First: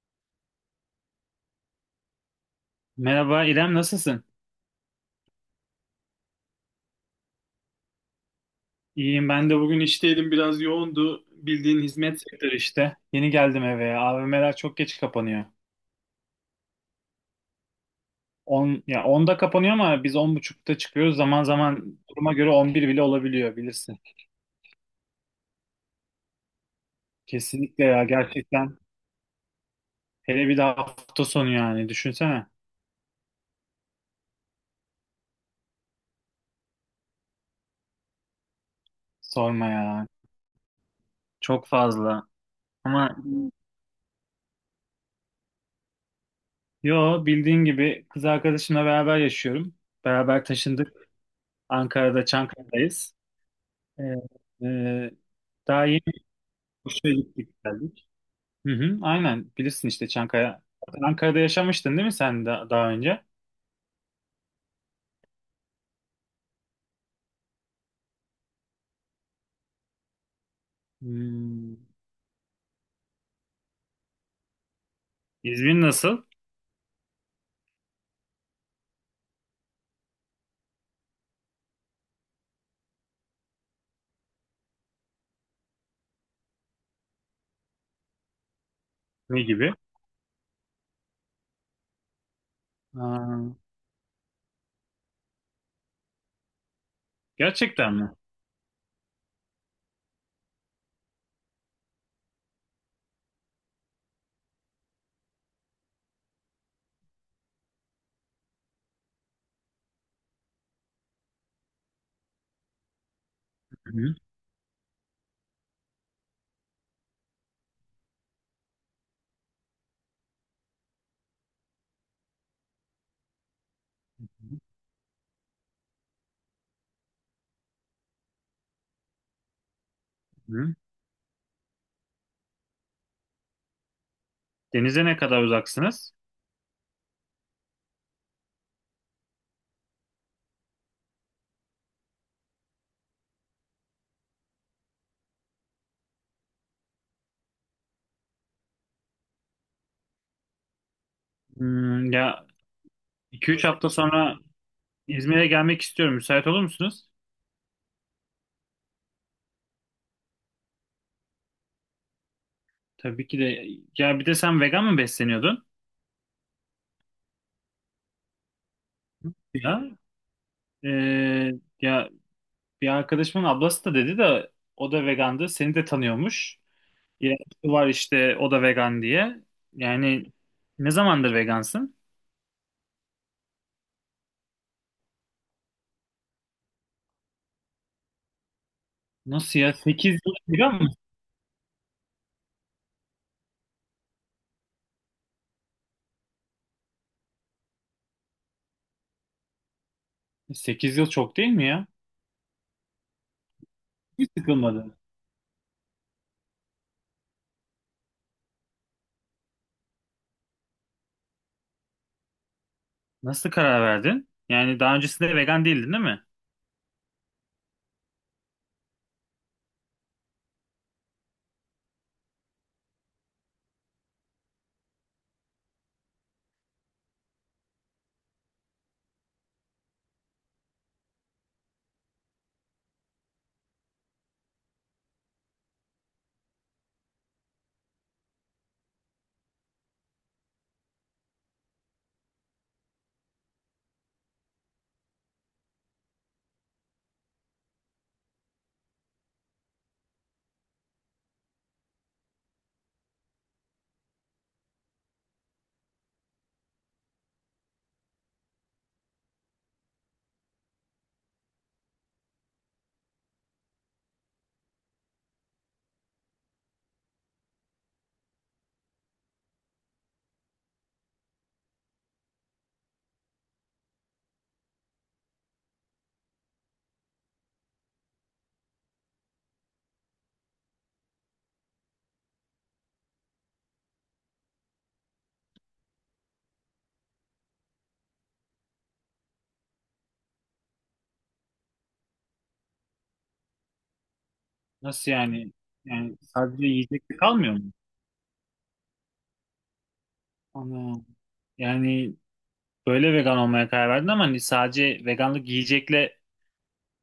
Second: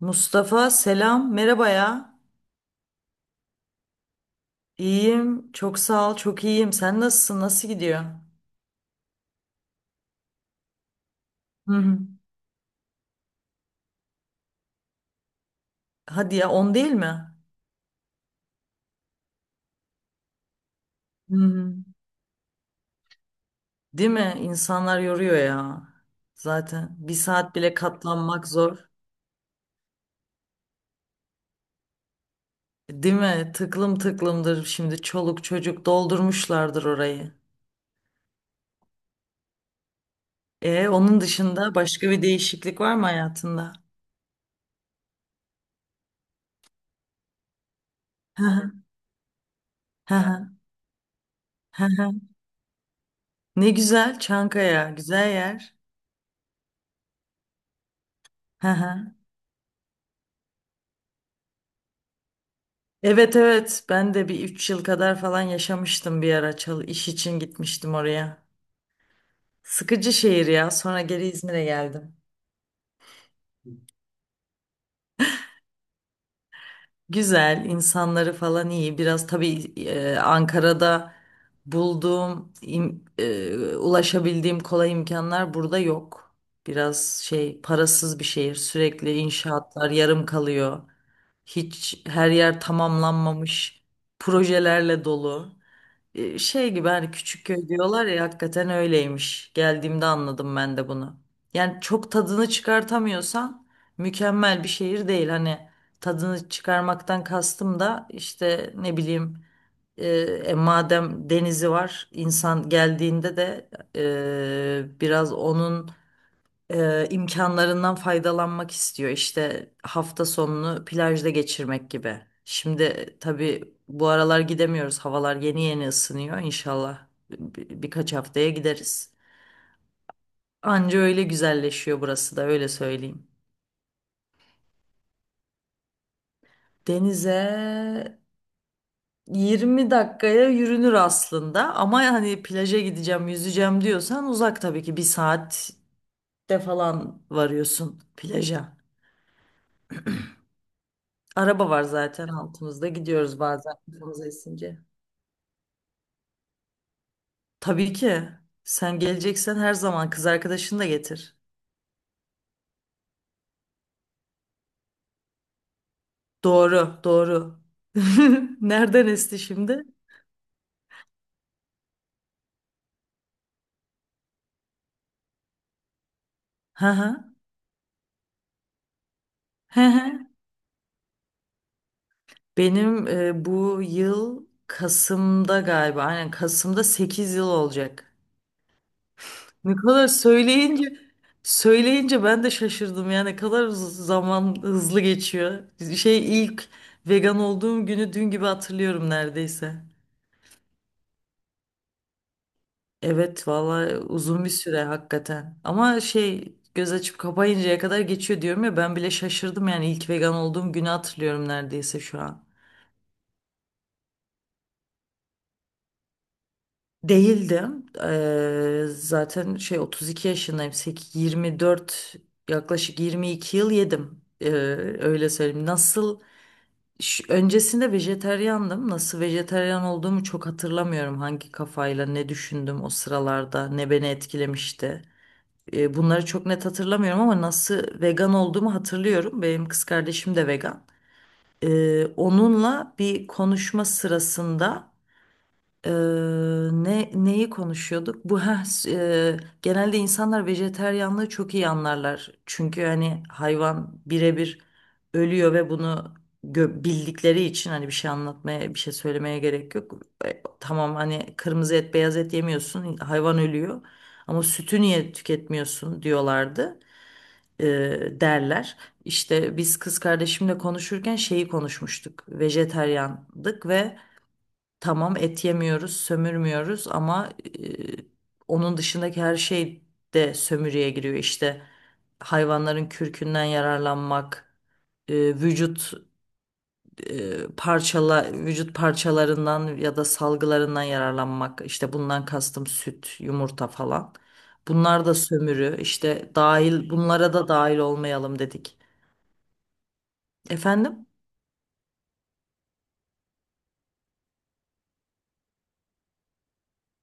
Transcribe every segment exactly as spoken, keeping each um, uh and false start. Mustafa selam, merhaba ya. Merhaba İrem, nasılsın? İyiyim, çok sağ ol, çok iyiyim. Sen nasılsın, nasıl gidiyor? İyiyim, ben de bugün işteydim, biraz yoğundu. Hı Bildiğin hı. hizmet sektörü işte. Yeni geldim eve. A V M'ler çok geç kapanıyor. Hadi ya, on değil mi? On ya, onda kapanıyor ama biz on buçukta çıkıyoruz. Hı Zaman hı. zaman duruma göre on bir bile olabiliyor, bilirsin. Değil mi? İnsanlar yoruyor ya. Zaten bir saat bile Kesinlikle ya, katlanmak zor. gerçekten. Hele bir de hafta sonu, yani düşünsene. Değil mi? Tıklım tıklımdır şimdi, çoluk çocuk doldurmuşlardır orayı. Sorma ya. E onun Çok dışında başka bir fazla. değişiklik var mı Ama hayatında? yo, bildiğin gibi kız Hı hı, arkadaşımla beraber yaşıyorum. hı Beraber hı, taşındık. hı hı. Ankara'da, Çankaya'dayız. Ne Ee, güzel, Çankaya e, güzel yer. daha Kuşa gittik geldik. Hı Hı hı, hı. aynen, bilirsin işte Çankaya. Zaten Ankara'da yaşamıştın değil mi sen da- daha önce? Evet evet, ben de bir üç yıl kadar falan yaşamıştım bir ara, çal iş için gitmiştim oraya. Sıkıcı şehir ya, sonra geri İzmir'e Hmm, geldim. İzmir nasıl? Güzel, insanları falan iyi, biraz tabii e, Ankara'da bulduğum im- e, ulaşabildiğim kolay imkanlar burada yok. Biraz şey parasız bir şehir, sürekli Ne gibi? inşaatlar yarım kalıyor. Hiç, her yer Aa, tamamlanmamış projelerle dolu. E, Şey gibi, hani küçük köy gerçekten diyorlar mi? ya, hakikaten öyleymiş. Geldiğimde anladım ben de bunu. Yani çok tadını çıkartamıyorsan mükemmel bir şehir değil. Hani tadını çıkarmaktan kastım da işte, ne bileyim, e, e, madem denizi var, insan geldiğinde de Hı hı, e, biraz onun e, imkanlarından faydalanmak istiyor. İşte hafta sonunu plajda geçirmek gibi. Şimdi tabii bu aralar gidemiyoruz. Havalar yeni yeni ısınıyor. İnşallah bir- birkaç haftaya gideriz. hı. Anca öyle güzelleşiyor burası da, öyle söyleyeyim. Denize ne kadar uzaksınız? Denize 20 dakikaya yürünür aslında, ama hani plaja gideceğim, yüzeceğim diyorsan uzak tabii ki, bir saatte falan varıyorsun plaja. Araba var Hmm, zaten ya, altımızda. Gidiyoruz iki üç bazen, hafta kafamıza sonra esince. İzmir'e gelmek istiyorum. Müsait olur musunuz? Tabii ki. Sen geleceksen her zaman, kız arkadaşını da getir. Tabii ki de. Ya, bir de sen vegan mı besleniyordun? Doğru, doğru. Nereden esti Ya, şimdi? Ee, ya, bir arkadaşımın ablası da dedi de o da vegandı. Seni de tanıyormuş. Hı hı. İrem Su var işte, o da vegan diye. Hı hı. Yani ne zamandır vegansın? Benim e, bu yıl Kasım'da galiba. Aynen, Kasım'da sekiz yıl olacak. Nasıl ya? Ne kadar Sekiz yıl vegan mı? söyleyince söyleyince ben de şaşırdım ya, ne kadar hız- zaman hızlı geçiyor. Şey ilk vegan olduğum günü dün gibi hatırlıyorum neredeyse. Sekiz yıl çok değil mi ya? Evet, vallahi Hiç uzun bir süre sıkılmadın. hakikaten. Ama şey göz açıp kapayıncaya kadar geçiyor diyorum ya, ben bile şaşırdım yani, ilk vegan olduğum günü hatırlıyorum neredeyse şu an. Nasıl karar verdin? Yani daha öncesinde vegan değildin değil mi? Değildim. Eee, zaten şey otuz iki yaşındayım. Sek- yirmi dört, yaklaşık yirmi iki yıl yedim. Eee, öyle söyleyeyim. Nasıl ş- öncesinde vejeteryandım. Nasıl vejeteryan olduğumu çok hatırlamıyorum. Hangi kafayla ne düşündüm o sıralarda, ne beni etkilemişti. E, bunları çok net hatırlamıyorum, ama nasıl vegan olduğumu hatırlıyorum. Benim kız kardeşim de vegan. E, onunla bir konuşma sırasında, Eee, ne neyi konuşuyorduk? Bu ha Genelde insanlar vejeteryanlığı çok iyi anlarlar. Çünkü hani hayvan birebir ölüyor ve bunu gö- bildikleri için, hani bir şey anlatmaya, bir şey söylemeye gerek yok. E, tamam, hani kırmızı et, beyaz et yemiyorsun, hayvan ölüyor. Ama sütü niye tüketmiyorsun diyorlardı. Eee, derler. İşte biz kız kardeşimle konuşurken şeyi konuşmuştuk. Vejeteryandık ve tamam, et yemiyoruz, sömürmüyoruz, ama e, onun dışındaki her şey de sömürüye giriyor. İşte hayvanların kürkünden yararlanmak, e, vücut, e, parçala vücut parçalarından ya da salgılarından yararlanmak. İşte bundan kastım süt, yumurta falan. Bunlar Nasıl da yani? sömürü. Yani İşte sadece dahil yiyecek bunlara da kalmıyor mu? dahil olmayalım dedik. Ana. Efendim? Yani böyle vegan olmaya karar verdin ama hani sadece veganlık yiyecekle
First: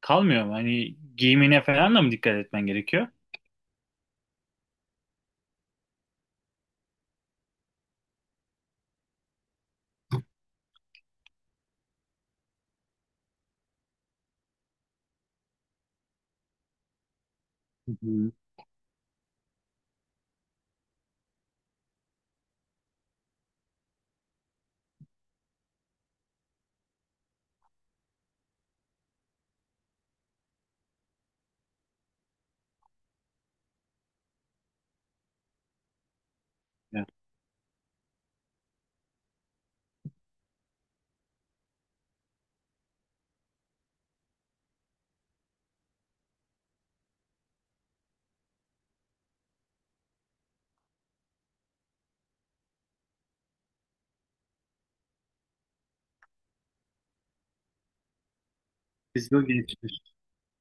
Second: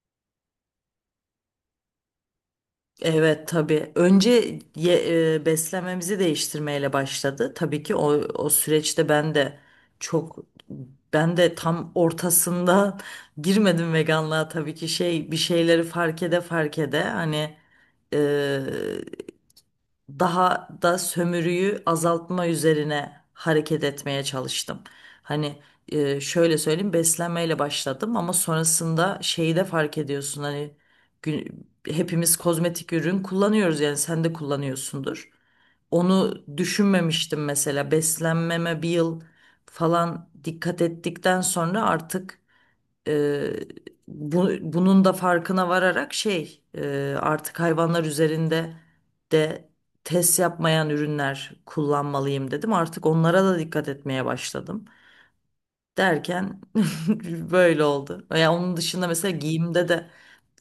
kalmıyor mu? Hani giyimine falan da mı dikkat etmen gerekiyor? Evet tabii. Önce ye- e, beslenmemizi değiştirmeyle başladı. Tabii ki o, o süreçte ben de çok ben de tam ortasında girmedim veganlığa tabii ki, şey bir şeyleri fark ede fark ede, hani Hı hı. e, daha da sömürüyü azaltma üzerine hareket etmeye çalıştım. Hani e, şöyle söyleyeyim, beslenmeyle başladım ama sonrasında şeyi de fark ediyorsun, hani gü- hepimiz kozmetik ürün kullanıyoruz, yani sen de kullanıyorsundur. Onu Ya, düşünmemiştim mesela. Beslenmeme bir yıl falan dikkat ettikten sonra, artık Eee, bu, bunun da farkına vararak, şey eee, artık hayvanlar üzerinde de test yapmayan ürünler kullanmalıyım dedim. Artık onlara da dikkat etmeye başladım. Derken böyle oldu. Ya, onun dışında biz mesela de o giyimde gençler. de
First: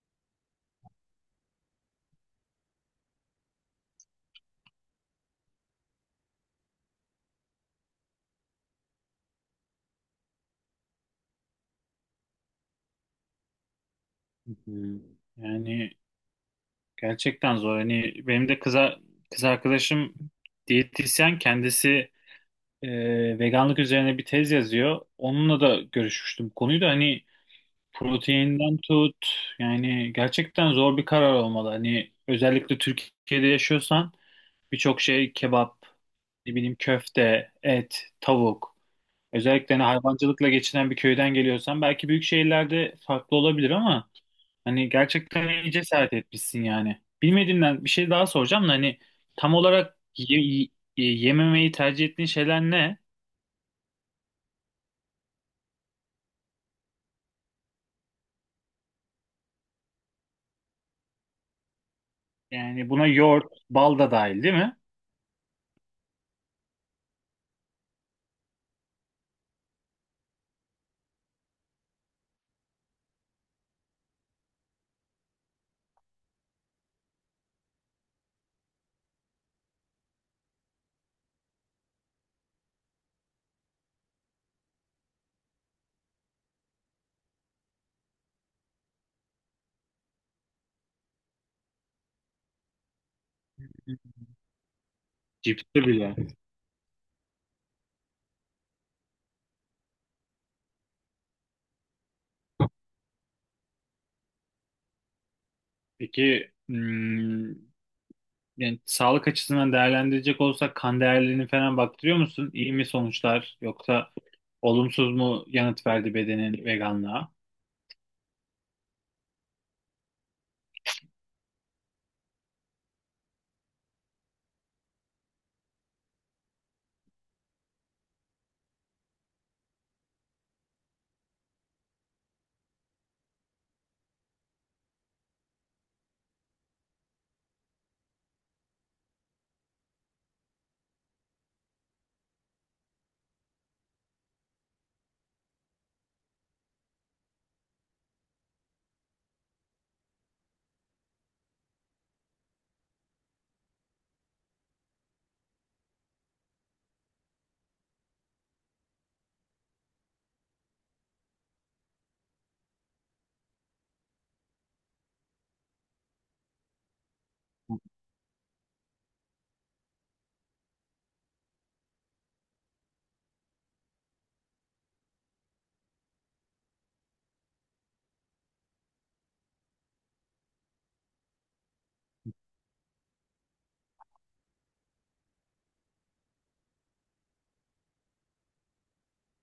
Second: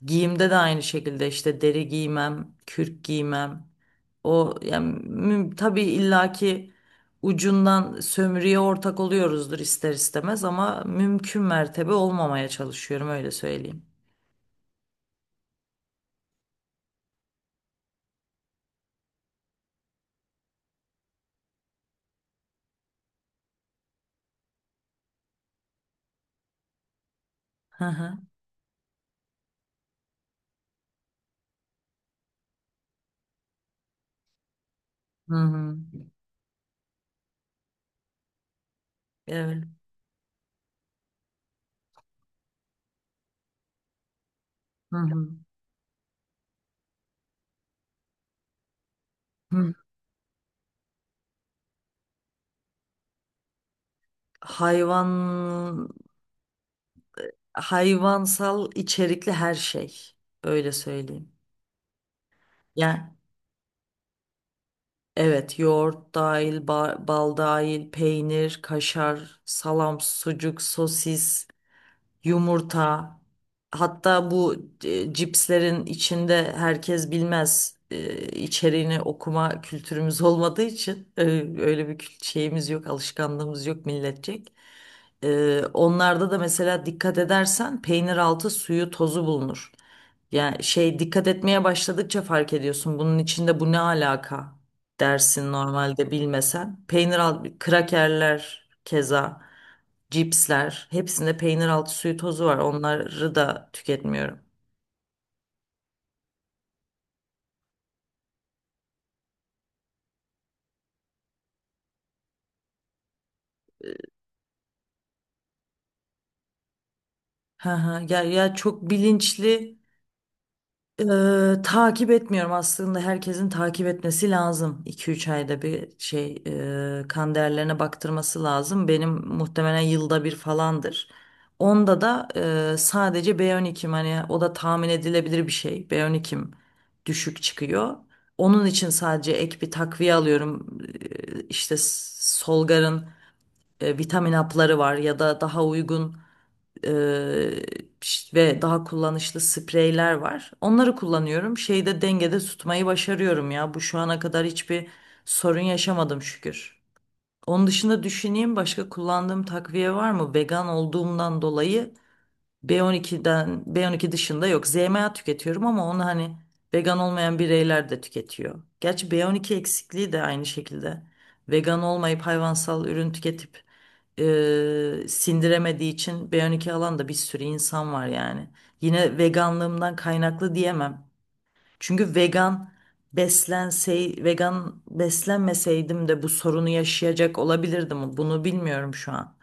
giyimde de aynı şekilde, işte deri giymem, kürk giymem. O yani, müm- tabii illaki ucundan sömürüye ortak oluyoruzdur ister istemez, ama mümkün mertebe olmamaya çalışıyorum, öyle söyleyeyim. Hı hı. Yani gerçekten zor. Hani benim de kıza, kız arkadaşım diyetisyen kendisi, e, veganlık üzerine bir tez yazıyor. Onunla da görüşmüştüm. Bu konuyu da hani, Hı hı. proteinden tut, yani gerçekten zor bir karar olmalı. Hani özellikle Türkiye'de yaşıyorsan birçok şey Hı hı. kebap, ne bileyim köfte, et, tavuk. Evet. Özellikle hani hayvancılıkla geçinen bir köyden geliyorsan belki büyük şehirlerde farklı olabilir ama hani Hı hı. gerçekten iyi cesaret etmişsin yani. Bilmediğimden bir şey daha soracağım da hani tam Hı. olarak ye- ye- yememeyi tercih ettiğin şeyler ne? Hayvan Hayvansal içerikli her şey, öyle söyleyeyim. Yani buna Yani yoğurt, bal da dahil değil mi? evet, yoğurt dahil, ba- bal dahil, peynir, kaşar, salam, sucuk, sosis, yumurta. Hatta bu e, cipslerin içinde, herkes bilmez, e, içeriğini okuma kültürümüz olmadığı için e, öyle bir kült- şeyimiz yok, alışkanlığımız yok milletçek. E, onlarda da mesela, dikkat edersen peynir altı suyu tozu bulunur. Yani şey dikkat etmeye başladıkça fark ediyorsun. Bunun içinde bu ne alaka dersin Cipsi normalde, bile. bilmesen. Peynir alt, krakerler keza, cipsler, hepsinde peynir altı suyu tozu var. Onları da tüketmiyorum. Peki, hmm, yani sağlık açısından değerlendirecek olsak kan değerlerini falan baktırıyor musun? İyi mi sonuçlar, yoksa olumsuz mu yanıt verdi bedenin veganlığa? Ha ha, ya ya çok bilinçli Eee, takip etmiyorum aslında, herkesin takip etmesi lazım. İki üç ayda bir şey eee kan değerlerine baktırması lazım. Benim muhtemelen yılda bir falandır. Onda da eee, sadece B on ikim, hani o da tahmin edilebilir bir şey. B on ikim düşük çıkıyor. Onun için sadece ek bir takviye alıyorum. Eee, işte Solgar'ın e, vitamin hapları var, ya da daha uygun eee, ve daha kullanışlı spreyler var. Onları kullanıyorum. Şeyde dengede tutmayı başarıyorum ya. Bu şu ana kadar hiçbir sorun yaşamadım, şükür. Onun dışında düşüneyim, başka kullandığım takviye var mı? Vegan olduğumdan dolayı B on ikiden B on iki dışında yok. Z M A tüketiyorum ama onu hani vegan olmayan bireyler de tüketiyor. Gerçi B on iki eksikliği de aynı şekilde. Vegan olmayıp hayvansal ürün tüketip e, sindiremediği için B on iki alan da bir sürü insan var yani. Yine veganlığımdan kaynaklı diyemem. Çünkü vegan beslensey vegan beslenmeseydim de bu sorunu yaşayacak olabilirdim. Bunu bilmiyorum şu an,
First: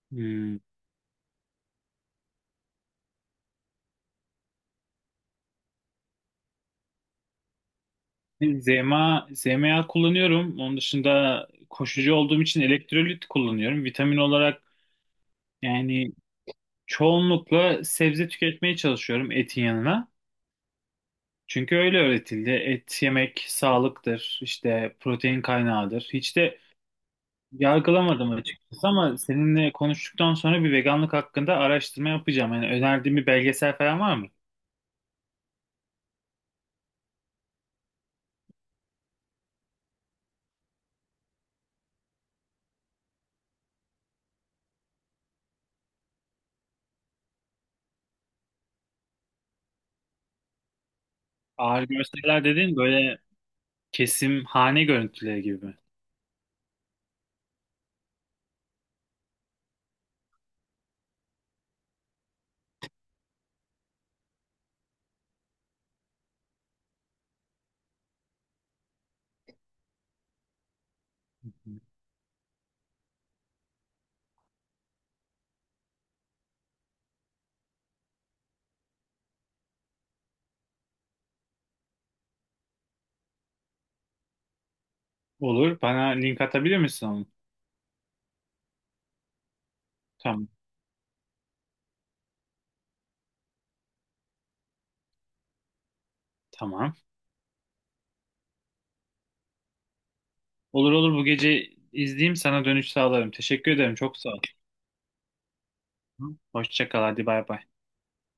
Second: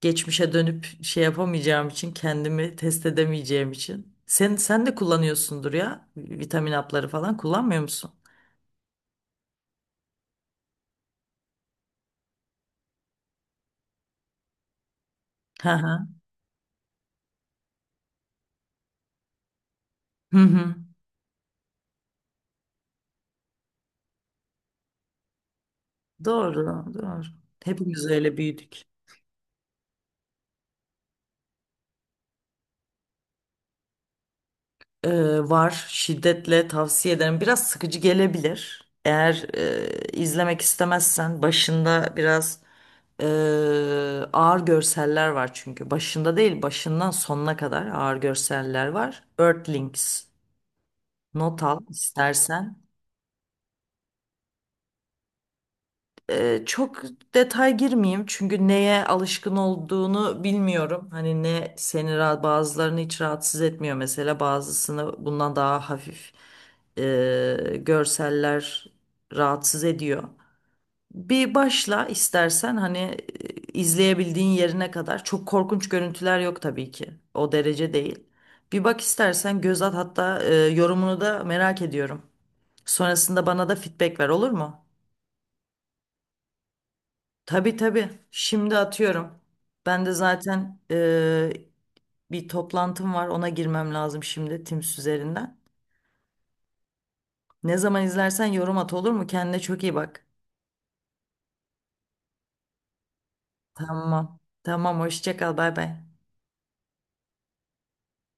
geçmişe Hmm. dönüp şey yapamayacağım için, kendimi test edemeyeceğim için. Sen sen de kullanıyorsundur ya, vitamin hapları falan kullanmıyor musun? Z M A, Z M A kullanıyorum. Onun dışında koşucu olduğum için elektrolit kullanıyorum. Vitamin olarak Hı hı. yani çoğunlukla sebze tüketmeye çalışıyorum etin yanına. Hı hı. Çünkü öyle öğretildi. Et yemek sağlıktır, işte protein kaynağıdır. Hiç de Doğru, doğru. Hepimiz yargılamadım öyle büyüdük. açıkçası ama seninle konuştuktan sonra bir veganlık hakkında araştırma yapacağım. Yani önerdiğin bir belgesel falan var mı? Ee, Var. Şiddetle tavsiye ederim. Biraz sıkıcı gelebilir. Eğer e, izlemek istemezsen, başında biraz e, ağır görseller var çünkü. Başında değil, başından sonuna kadar ağır görseller var. Earthlings. Not al Ağır görseller istersen. dediğin böyle kesim hane görüntüleri gibi mi? Ee, çok detay girmeyeyim, çünkü neye alışkın olduğunu bilmiyorum. Hani ne seni ra- bazılarını hiç rahatsız etmiyor mesela, bazısını bundan daha hafif e, görseller rahatsız ediyor. Bir başla istersen, hani e, izleyebildiğin yerine kadar. Çok korkunç görüntüler yok tabii ki. O derece değil. Bir bak istersen, göz at hatta, e, yorumunu da merak ediyorum. Sonrasında bana da feedback ver, olur mu? Olur. Bana link atabilir misin onu? Tabii tabii. Şimdi atıyorum. Ben de Tamam. zaten eee, bir toplantım var. Ona girmem lazım şimdi, Teams üzerinden. Tamam. Ne zaman izlersen yorum at, olur mu? Kendine çok iyi bak. Olur olur, bu gece izleyeyim, sana dönüş sağlarım. Teşekkür ederim. Çok sağ Tamam. ol. Tamam. Hoşça kal. Bay bay. Hoşça kal. Hadi bay bay.